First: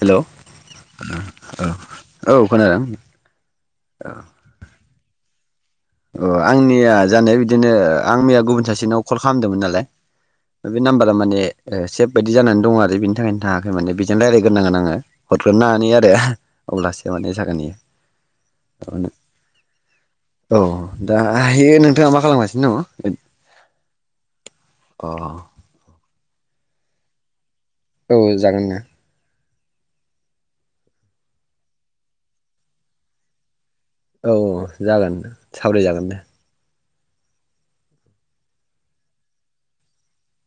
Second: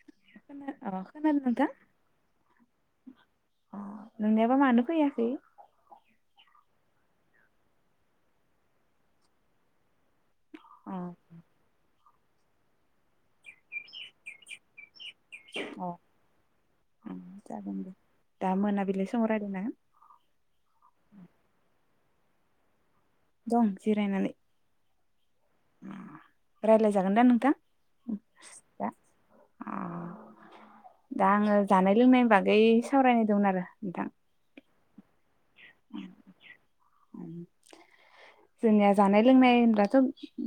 Hello, खोना अ खोनादों ओ नोंथां औ औ खोनादों। ओ खै? अ आंनिया जानाया बिदिनो आं मैया गुबुन सासेनाव कल खालामदोमोन नालाय बे अ नाम्बारा माने सेब बायदि जानानै दङ आरो बिनि थाखायनो थाङाखै माने बेजों रायजायग्रोनांगोन आङो। हरग्रोननानै अ आरो अब्लासो उम माने जागोन इयो। दे दा मोनाबिलि समाव रायज्लायना अ दाहायो नोंथाङा मा खालामगासिनो दङ? दं जिरायनानै। अ रायलाय जागोन दा नोंथां? औ जागोन ना। दा अ दा आङो जानाय लोंनायनि बागै सावरायनाय दोमोन आरो? औ औ जागोन। सावराय जागोन दे। जोंनिया जानाय लोंनाय होनब्लाथ'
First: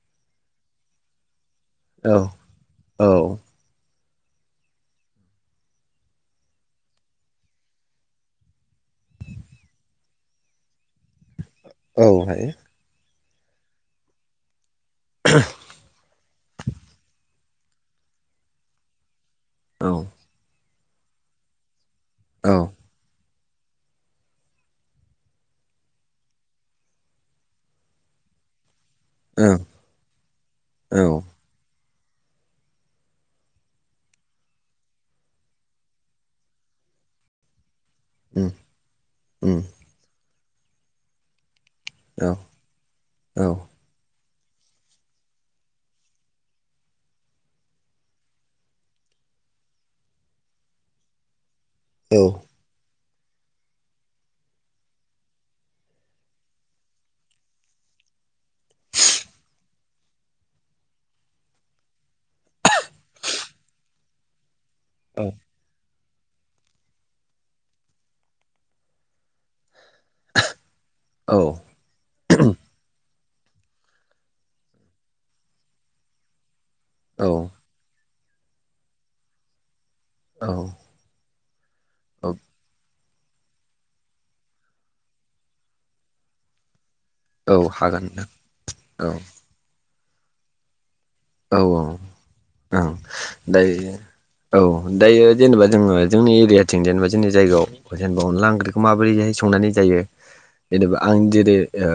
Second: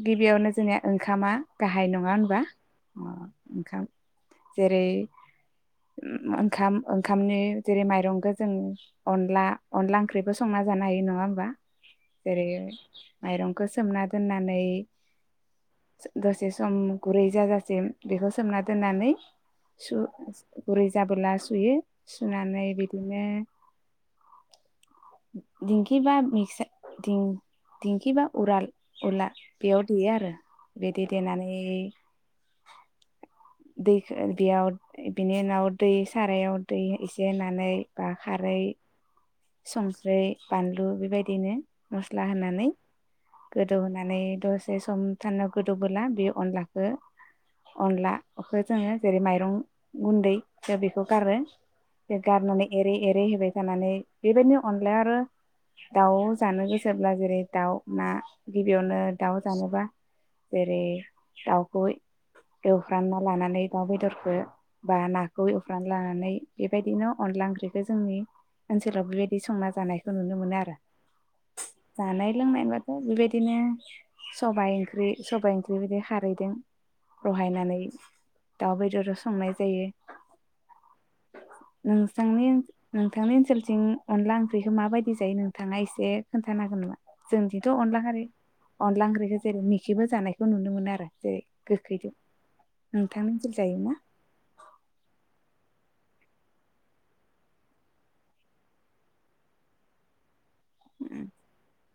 गिबियावनो जोंनिया ओंखामा गाहाय नङा औ होनबा? अ औ ओंखाम जेरै ओंखाम ओंखामनि जेरै माइरंखौ जों अनला, अनला ओंख्रिबो संना जानो हायो नङा होमबा? औ जेरै हायो माइरंखौ सोमना दोननानै दसे सम गुरै जाजा सिम बेखौ सोमना दोननानै औ सु गुरै जाबोला सुयो। औ ओं सुनानै बिदिनो दिंखि बा मिकसा दिं-दिंखि बा उराल उला औ बेयाव देयो आरो बिदि देनानै दैखौ बेयाव बिनि उनाव दै सारायाव दै एसे होनानै बा उम खारै उम संख्रि बानलु बेबायदिनो मस्ला औ होनानै औ गोदौ होनानै दसे सम [unintelligible] गोदौबोला बे अनलाखौ अनलाखौ जोङो जेरै माइरं गुन्दैखौ बेखौ गारो औ बे गारनानै एरै एर होबाय थानानै बेबायदि अनलाया आरो दाउ जानो गोसोब्ला जेरै दाउ ना गिबियावनो दाउ जानोब्ला जेरै दाउखौ एवफ्रामना लानानै दाउ बेदरखौ बा नाखौ एवफ्रान लानानै बेबायदिनो अनला ओंख्रिखौ जोंनि ओनसो बेबायदि संना जानाय नुनो मोनो आरो जानाय लोंनायबाथ बेबायदि बिदिनो सबाइ ओंख्रि सबाइ ओंख्रि बिदि खारैदों औ रहायनानै दाउ बेदराव संनाय जायो औ औ नोंसांनि नोंथांनि ओनसोलथिं अनला ओंख्रिखौ माबायदि जायो नोंथांङा एसे खोन्थानो हागोन नामा? जों औ थिथ अनला हागोन खारै अनला नोंथां ओंख्रिखौ जेरै मि इदिबो जानायखौ नुनो मोनो आरो जेरै औ गोखैजों औ ओं नोंथांनि ओनसोल जायोना? दायो औ दायो जेनेबा जोङो जोंनि एरियाथिं जेनेबा जोंनि जायगायाव जेनेबा अनला ओंख्रिखौ माबोरैहाय संनानै जायो जेनेबा आं जेरै ओ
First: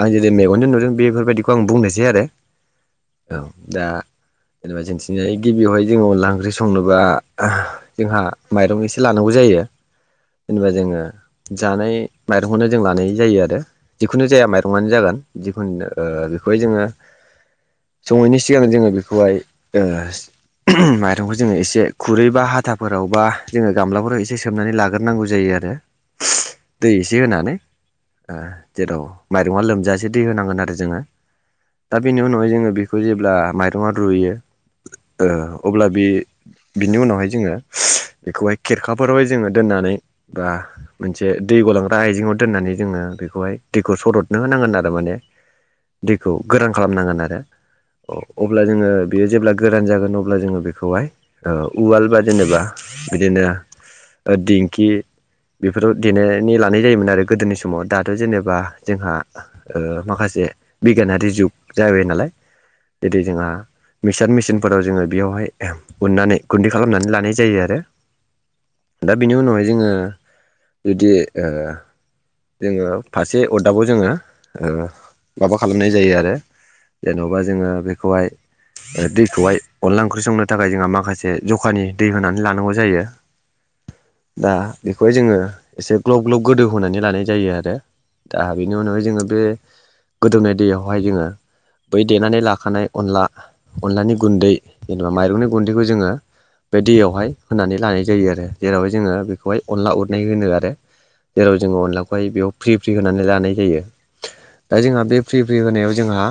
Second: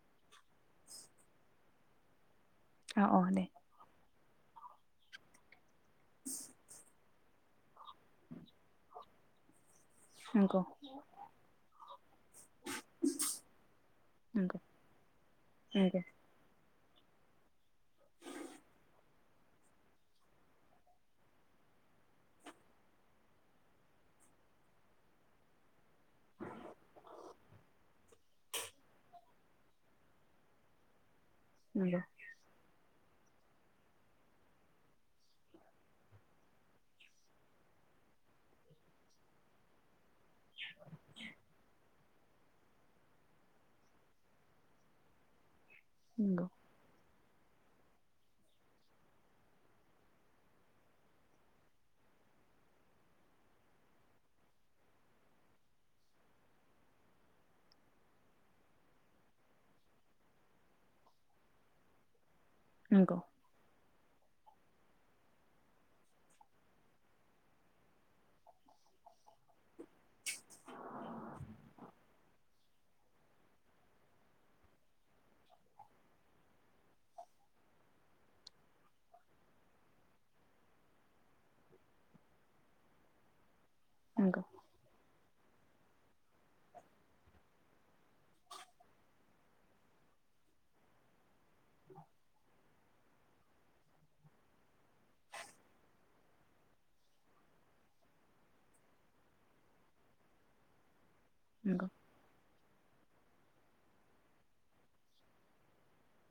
आं जेरै मेगनजों नुदों बेफोरबायदिखौ आं बुंनोसै आरो अ अ औ दे दा जेनेबा जोंनिथिंजाय गिबियावहाय जोङो अनला ओंख्रि संनोबा आ जोंहा माइरं एसे लानांगौ जायो नंगौ जेनेबा जोङो जानाय माइरंखौनो जों लानाय जायो आरो जिखुनु जाया नंगौ माइरंआनो जागोन जिखुनु नंगौ बेखौहाय जोङो सङैनि सिगां जोङो बेखौहाय ओ माइरंखौ जोङो एसे खुरै बा हाथाफोराव बा जोङो गामलाफोराव एसे सोमनानै लाग्रोनांगौ जायो आरो दै एसे होनानै जेराव माइरङा लोमजासे दै होनांगोन आरो जोङो दा नंगौ बेनि उनावहाय जोङो बे खौ जेब्ला माइरङा रुयो ओ अब्ला बे बिनि उनावहाय जोङो बेखौहाय खेरखाफोरावहाय जोङो दोननानै बा मोनसे दै गलांग्रा आइजेंआव दोननानै जोङो बेखौहाय दैखौ सरदनो होनांगोन आरो माने दैखौ नंगौ गोरान खालामनांगोन आरो [unintelligible] अब्ला जोङो बेयो जेब्ला गोरान जागोन अब्ला जोङो बेखौहाय ओ उवाल बा जेनेबा बिदिनो दिंखि बेफोराव देनानै लानाय जायोमोन आरो गोदोनि समाव दाथ' जेनेबा जोंहा ओ माखासे बिगियानारि जुग जाबाय नालाय नंगौ जेरै जोंहा मिक्सार मि [unintelligible] फोराव जोङो बेयावहाय उननानै गुन्दै खालामनानै लानाय जायो आरो दा बेनि उनावहाय जोङो जुदि ओ जोङो फासे अरदाबाव जोङो ओ माबा खालामनाय जायो आरो जेन'बा जोङो बेखौहाय दैखौहाय अनला ओंख्रि संनो थाखाय जोंहा माखासे जखानि दै होनानै लानांगौ जायो। नंगौ दा बेखौहाय जोङो एसे ग्लब ग्लब गोदौ होनोनानै लानाय जायो आरो दा बेनि उनावहाय जोङो बे गोदौनाय दैयावहाय जोङो। बै देनानै ला नाय अनला अनलानि गुन्दै जेनेबा माइरंनि गुन्दैखौ जोङो बे दैयावहाय होनानै लानाय जायो आरो जेरावहाय जोङो बेखौहाय अनला उरनाय होनो आरो जेराव जोङो नंगौ अनलाखौहाय बेयाव फ्रि फ्रि होनानै ला नाय जायो दा जोंहा बे फ्रि फ्रि होनायाव जोंहा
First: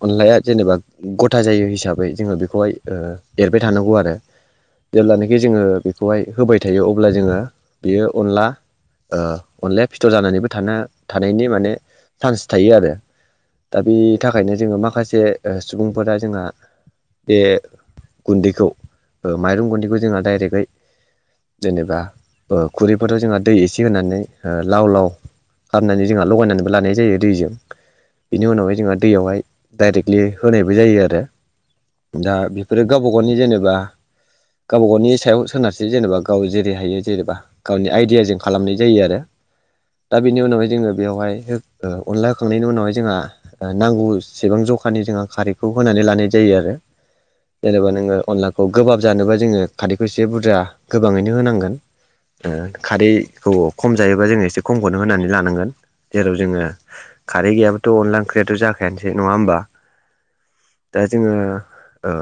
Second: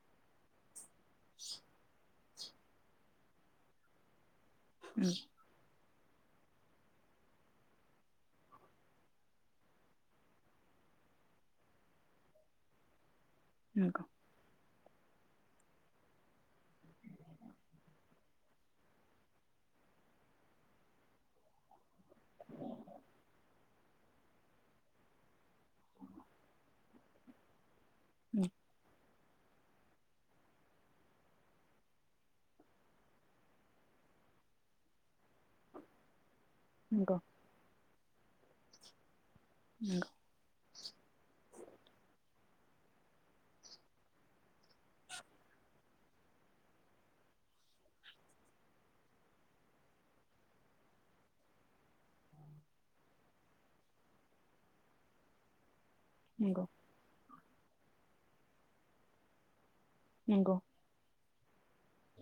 ओ अनलाया जेनेबा गथा जायो हिसाबै जोङो बे खौहाय ओ एरबाय थानांगौ आरो जेब्लानोखि जोङो बे बेखौहाय होबाय थायो अब्ला जोङो बियो अनला ओ अनलाया फिथर जानानैबो थानो थानायनि माने चान्स थायो आरो दा नंगौ बे थाखायनो जोङो मा जे सुबुंफोरा जोंना बे गुन्दैखौ ओ माइरं गुन्दैखौ जोंहा डाइरेक्टयै जेनेबा ओ खुरैफोराव जोंहा दै एसे होनानै लाव लाव खालामनानै जोंहा लगायनानैबो लानाय जायो दैजों बेनि उनावहाय जोंहा दैयावहाय डाइरेक्टलि होनायबो जायो आरो दा बेफोरो गावबा गावनि जेनेबा गावबा गावनि सायाव सोनारसै जेनेबा गाव जेरै हायो नंगौ जेनेबा गावनि आइडियाजों खालामनाय जायो आरो दा बेनि उनावहाय जोङो बेवहाय हो ओ अनला होखांनायनि उनावहाय जोंहा नांगौ सेबां जखानि जोंहा खारैखौ होनानै लानाय जायो आरो जेनेबा नोङो अनलाखौ गोबाब जानोबा जोङो खारैखौ एसे बुरजा गोबाङैनो होनांगोन खारैखौ खम जायोबा जोङो एसे खमखौनो होनानै लानांगोन जेराव जोङो नंगौ खारै गैयाबाथ' अनला ओंख्रियाथ' जाखायानोसै एसे नङा होमबा दा जोङो ओ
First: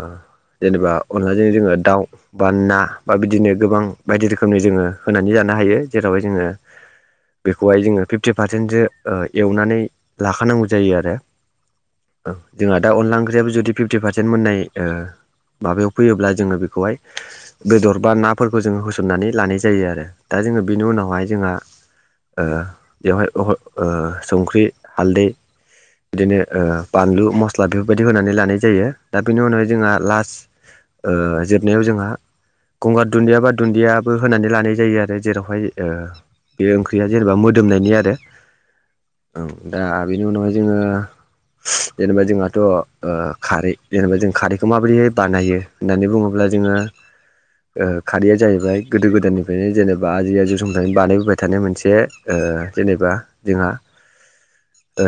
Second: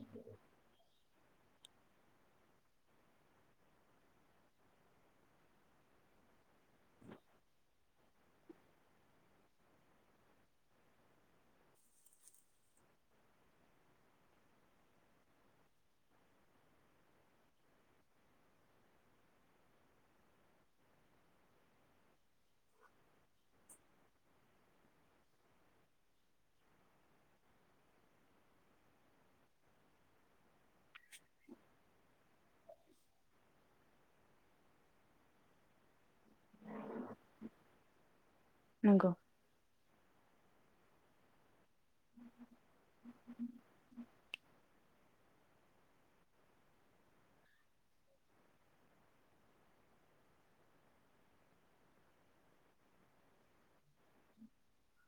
जेनेबा अनलाजों जोङो दाउ बा ना बा बिदिनो गोबां बायदि रोखोमनि जोङो होनानै जानो हायो जेरावहाय जोङो बेखौहाय जोङो फिफ्टि पारसेन्टसो एवनानै लाखानांगौ जायो आरो जोंहा दा अनला ओंख्रियाबो जुदि फिफ्टि पारसेन्ट मोननाय ओ माबायाव फैयोब्ला जोङो बेखौहाय बेदर बा नाफोरखौ जोङो होसननानै लानाय जायो आरो दा जोङो बेनि उनावहाय जोंहा ओ बेवहाय ओ संख्रि हालदै बिदिनो ओ बानलु मस्ला बेफोरबायदि होनानै लानाय जायो दा बेनि उनावाय जोंहा लास्ट ओ जोबनायाव जोंहा गंगार दुन्दिया बा दुन्दियाबो होनानै लानाय जायो आरो जेरावहाय ओ बे ओंख्रिया जेनेबा मोदोमनायनि आरो औ दा बिनि उनावहाय जोङो। जेनेबा जोंहाथ' ओ खारै जेनेबा जों खारैखौ माबोरैहाय बानायो होननानै बुङोब्ला जोङो ओ खारैया जाहैबाय गोदो गोदायनिफ्रायनो जेनेबा आजै आजौ समनिफ्रायनो बानायबोबाय थानाय मोनसे जेनेबा जोंहा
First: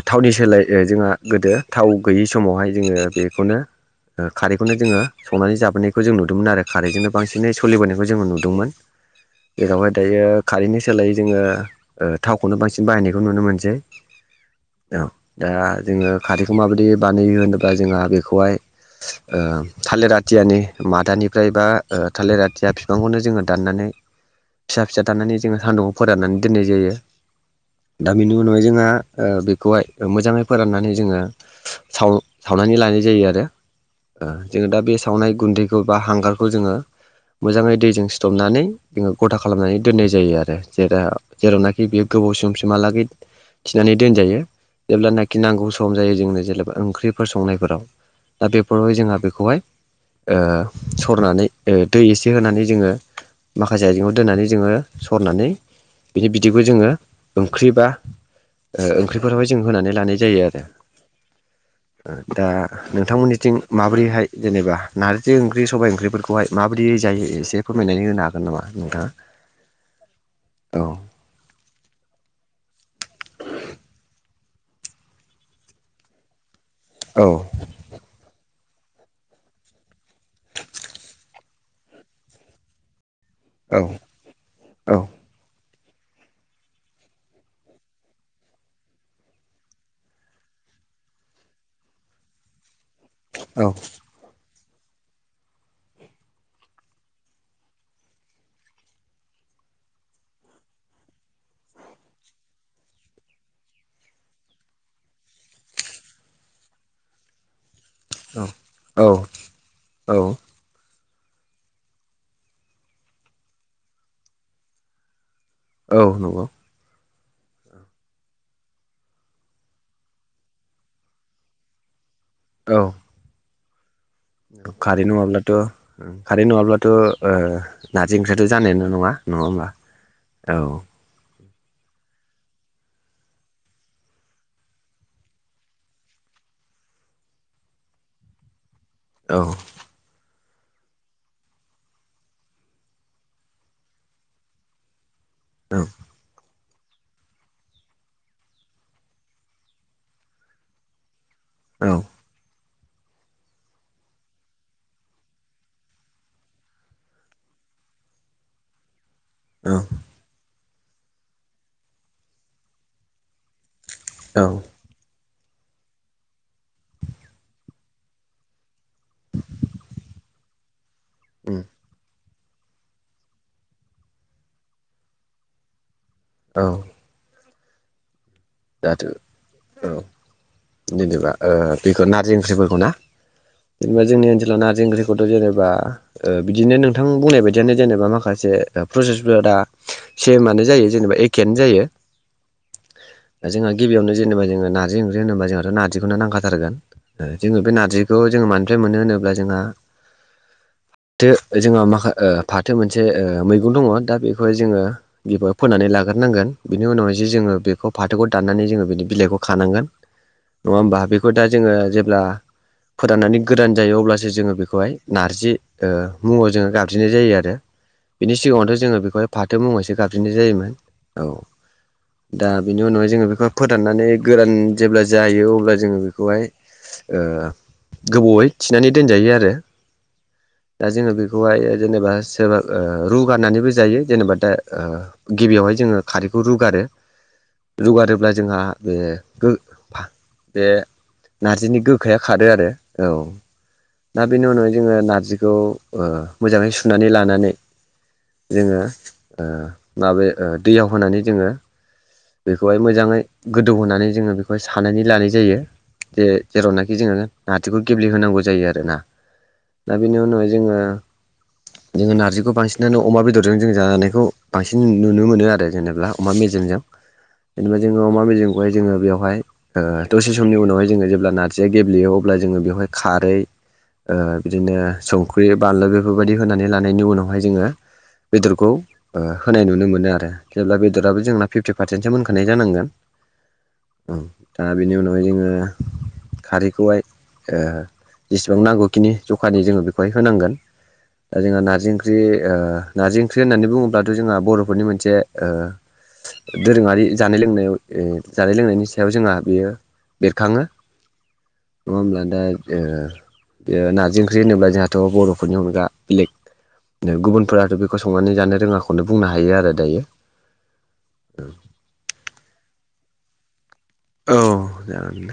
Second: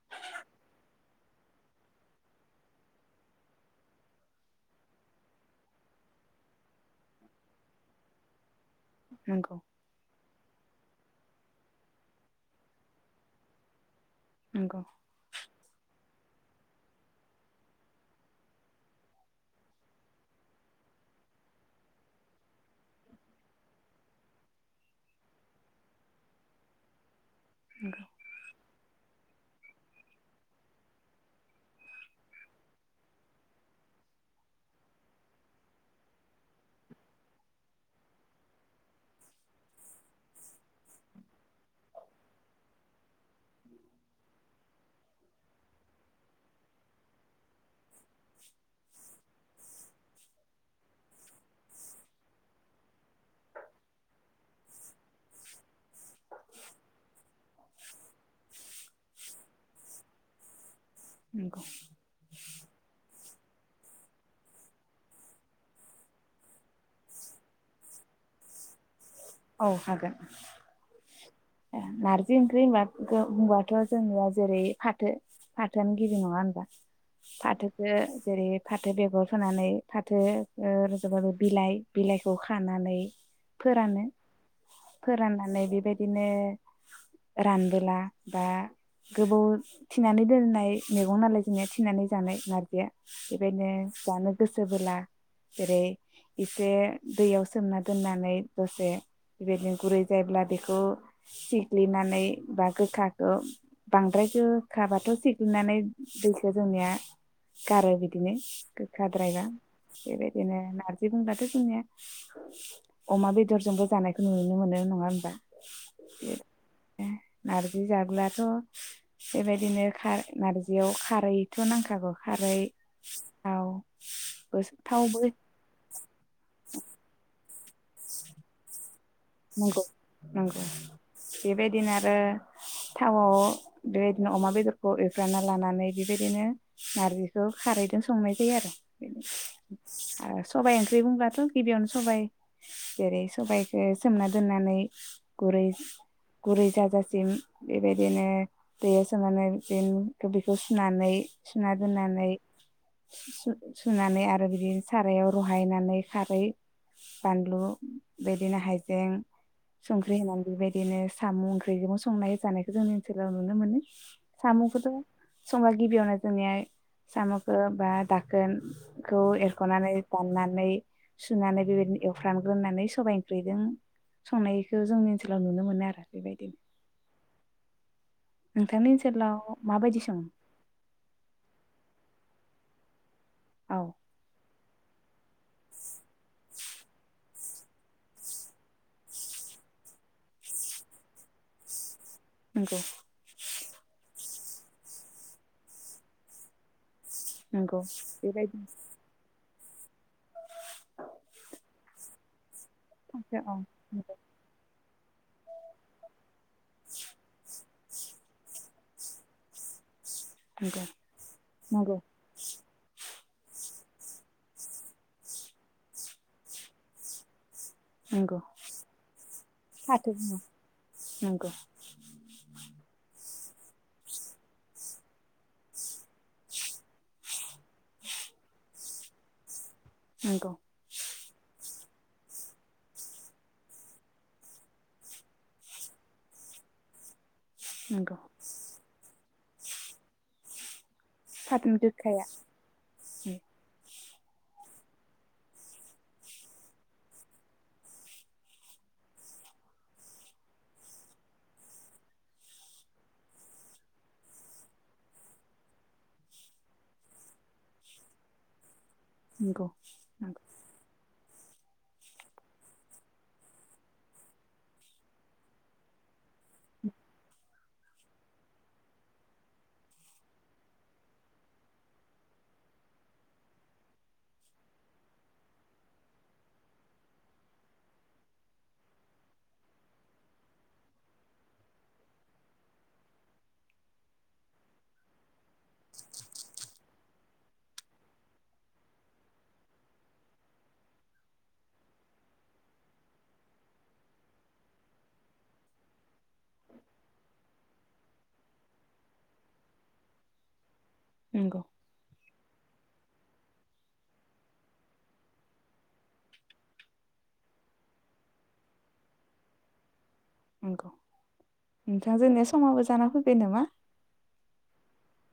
थावनि सोलाय जोंहा गोदो थाव गैयै समावहाय जोङो बेखौनो खारैखौनो जोङो संनानै जाबोनायखौ जों नुदोंमोन आरो खारैजोंनो बांसिनै सोलिबोनायखौ जोंङो नुदोंमोन। नंगौ जेरावहाय दायो खारैनि सोलाय जोङो ओ थावखौनो बांसिन बाहायनायखौ नुनो मोनसै। नंगौ। औ दा जोङो खारैखौ माबायदि बानायो होनोबा जोंहा बेखौहाय ओ थालिर आथियानि मादानिफ्राय बा थालिरखौ ओ थालिर बिफांखौनो जोङो दाननानै फिसा फिसाऔ दाननानै जोङो सान्दुङाव फोराननानै दोननाय जायो। दा बेनि उनावहाय जोंहा ओ बेखौहाय मोजाङै फोराननानै जोङो साव सावनानै लानाय जायो आरो जोङो दा बे सावनाय गुन्दैखौ बा हांगारखौ जोङो मोजाङै दैजों सिथबनानै जोङो गथा खालामनानै दोननाय जायो आरो जेर जेरावनाखि बेयो गोबाव समसिमहालागै थिनानै दोनजायो। जेब्लानाखि नांगौ सम जायो जोंनो जेनेबा ओंख्रिफोर संनायफोराव दा बेफोरावहाय जोंहा बेखौहाय ओ सरनानै दै एसे होनानै जोङो माखासे आइजेङाव दोननानै जोङो सरनानै बिनि बिदिखौ जोङो ओंख्रिबा ओंख्रिफोरावहाय जों होनानै लानाय जायो आरो नंगौ दा [inaudible] नोंथांमोननिथिं माबोरैहाय जेनेबा नारजि ओंख्रि सबाइ ओंख्रिफोरखौहाय माबोरै जायो एसे फोरमायनानै होनो हागोन नामा नोंथाङा? औ हागोन औ नारजि ओंख्रि होनबा होनबाथ' जेनेबा जेरै फाथो फाथोआनो गिबि नङा होनबा औ फाथोखो जेरे फाथो बेगर फोनानै फाथो ओ र'जबा बिलाइ बिलाइखौ खानानै औ फोरानो फोराननानै बेबायदिनो रानबोला बा गोबाव थिनानै दोननाय मैगं नालाय जोंनिया थिनानै जानाय नारजिया बे औ बायदिनो जानो गोसो बोला जेरै एसे दैयाव सोमना दोननानै दसे बेबायदिनो गुरै जायोब्ला बेखौ सिग्लिनानै बा गोखाखौ बांद्राय गोखाबाथाय सिग्लिनानै दैखौ जोंनिया गारो बिदिनो औ गोखाद्रायबा औ बेबायदिनो नारजि बुंब्लााथ' जोंनिया अमा बेदरजोंबो जानायखौ नुनो मोनो नङा होनबा? औ नंगौ नारजि जाब्लाथ' बेबायदिनो खा नारजियाव खारैथ' नांखागौ। खारै औ थावबो खारै थावबो नङाब्लाथ' खारै नङाब्लाथ'‌ओ नारजि ओंख्रियाथ जानायानो नङा नङा होमबा नांगौ औ नांगौ बेबायदिनो आरो थावआव बेबायदिनो अमा बेदरखौ एफ्रानना लानानै बेबायदिनो नारजिखौ खारैजों संनाय जायो आरो औ [unintelligible] सबायाइ ओंख्रि बुंब्लाथ गिबियावनो सबबाय जेरै सबाइखौ सोमना दोननानै गुरै औ गुरै जाजासिम बेबायदिनो दैयाव सोमनानै बिनो बेखौ सुनानै औ सुनादोननानै सुनानै आरो बिदिनो सारायाव रहायनानै खारै बानलु बिदिनो हाय बें औ संख्रि होनानै बे बाय बिदिनो साम ओंख्रिजों संनाय जानायखौ जोंनि ओनसोलाव नुनो मोनो औ सामुखौथ संबा गिबियावनो जोंनिया सामखौ बा दाखोनखौ एरखनानै दाननानै उम सुनानै बेबायदिनो रानग्रोनानै सबाइ ओंख्रि दों संनायखौ जोंनि ओनसोलाव नुनो मोनो आरो बेबायदिन औ दाथ माबायदि सङो औ जेनेबा ओ बेखौ नारजि ओंख्रि [unintelligible] औ जेनेबा जोंनि ओनसोल नारजि ओंख्रिखौथ जेनेबा ओ बिदिनो नोंथां बुंनाय बायदि बिदिनो जेनेबा माखासे ओ प्रसेसफोरा दा सेमानो जायो जेनेबा एखेआनो जायो। [inaudible] जोंहा गिबियावनो जेनबा जोंङो नारजि ओंख्रि होनोबा जोंहाथ' नारजिखौनो नांखाथारगोन। जोंङो बे नंगौ नारजिखौ जोंङो बेबायदिनोसो मानिफ्राय मोनो होनोब्ला जोंहा। दो जोंहा माखा ओ। फाथो मोनसे ओ फाथो औ मैगं दङ नंगौ दा बेखौहाय जोंङो गब फोनानै लाग्रोनांगोन बिनि उनावहाय जे जोङो बे। खौ फाथोग दाननानै जोंङो बिदि बिलाइखौ खानांगोन। नङा नंगौ होमबा बेखौ दा जोंङो नंगौ जेब्ला। फोदाननानै गोदान जायो अब्लासो जोंङो बेखौहाय नारजि ओ मुंङाव जोंङो गाबज्रिनाय जायो आरो। बिनि नंगौ सिगाङावथ' जोङो बेखौहाय फाथो मुंयैसो फाथो गाबज्रिनाय बुङो जायोमोन औ नंगौ दा बेनि उनाव जोङो बेखौहाय फोराननानै गोरान जेब्ला जायो अब्ला जोङो बेखौहाय ओ गोबावहाय थि नानै दोनजायो आरो। नंगौ दा जोङो बेखौहाय ओ जेनेबा सोरबा ओ रुगारनानैबो जायो जेनेबा दा ओ गिबियावहाय जोङो खारैखौ रुगारो। नंगौ रुगारोब्ला जोंहा बे गो फा बे नारजिनि गोखाया खारो आरो। औ दा बेनि उनाव जोङो नारजिखौ ओ मोजाङै सुनानै लानानै जोङो ओ माबायाव ओ दैयाव होनानै जोङो बेखौहाय मोजाङै गोदौ होनोनानै जोङो बेखौहाय सानानै लानाय जायो जे जेरावनाखि जोङो नारजिखौ गेब्लेहोनांगौ जायो आरोना। नंगौ दा बेनि नंगौ उनावहाय जोङो। जोङो नार्जिखौ बांसिनानो अमा बेदरजों जों जानायखौ बांसिन नुनो मोनो आरो जेनेबा अमा मेजेमजों। जेनेबा जोङो अमा मेजिखौहाय जोङो बेवहाय ओ दसे समनि उनावहाय जोङो जेब्ला नारजिया गेब्लेयो अब्ला जोङो बेवहाय खारै ओ बिदिनो संख्रि बानलु बेफोरबायदि होनानै लानायनि उनावहाय जोङो बेदरखौ ओ होनाय नुनो मोनो आरो जेब्ला बेदराबो जोंना फिफ्टि पारसेन्टसो मोनखा नाय जानांगोन उम दा बेनि उनावहाय जोङो खारैखौहाय ओ जेसेबां नांगौखिनि जखानि जोङो बेखौहाय होनांगोन ओ जोंङो नार्जि ओंख्रि ओ नार्जि ओंख्रि होननानै बुङोब्लाथ' जोंहा बर'फोरनि मोनसे ओ दोरोङारि जानाय लोंनायाव ओ जानाय लोंनायनि सायाव जोंहा बेयो बेरखाङो। नंगौ नङा होनब्ला दा ओ बेयो नारजि ओंख्रि होनोब्ला जोंहाथ' बर'फोरनि अनगा बेलेग गुबुनफोराथ' बेखौ संनानै जानो रोङाखौनो बुंनो हायो आरो दायो। नंगौ। [inaudible] दा जोङो समाबो जाना फैबाय नामा? औ जागोन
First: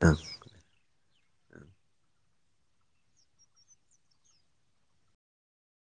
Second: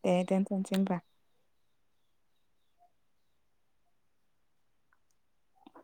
दे ओं। दोनथ'नोसै होनबा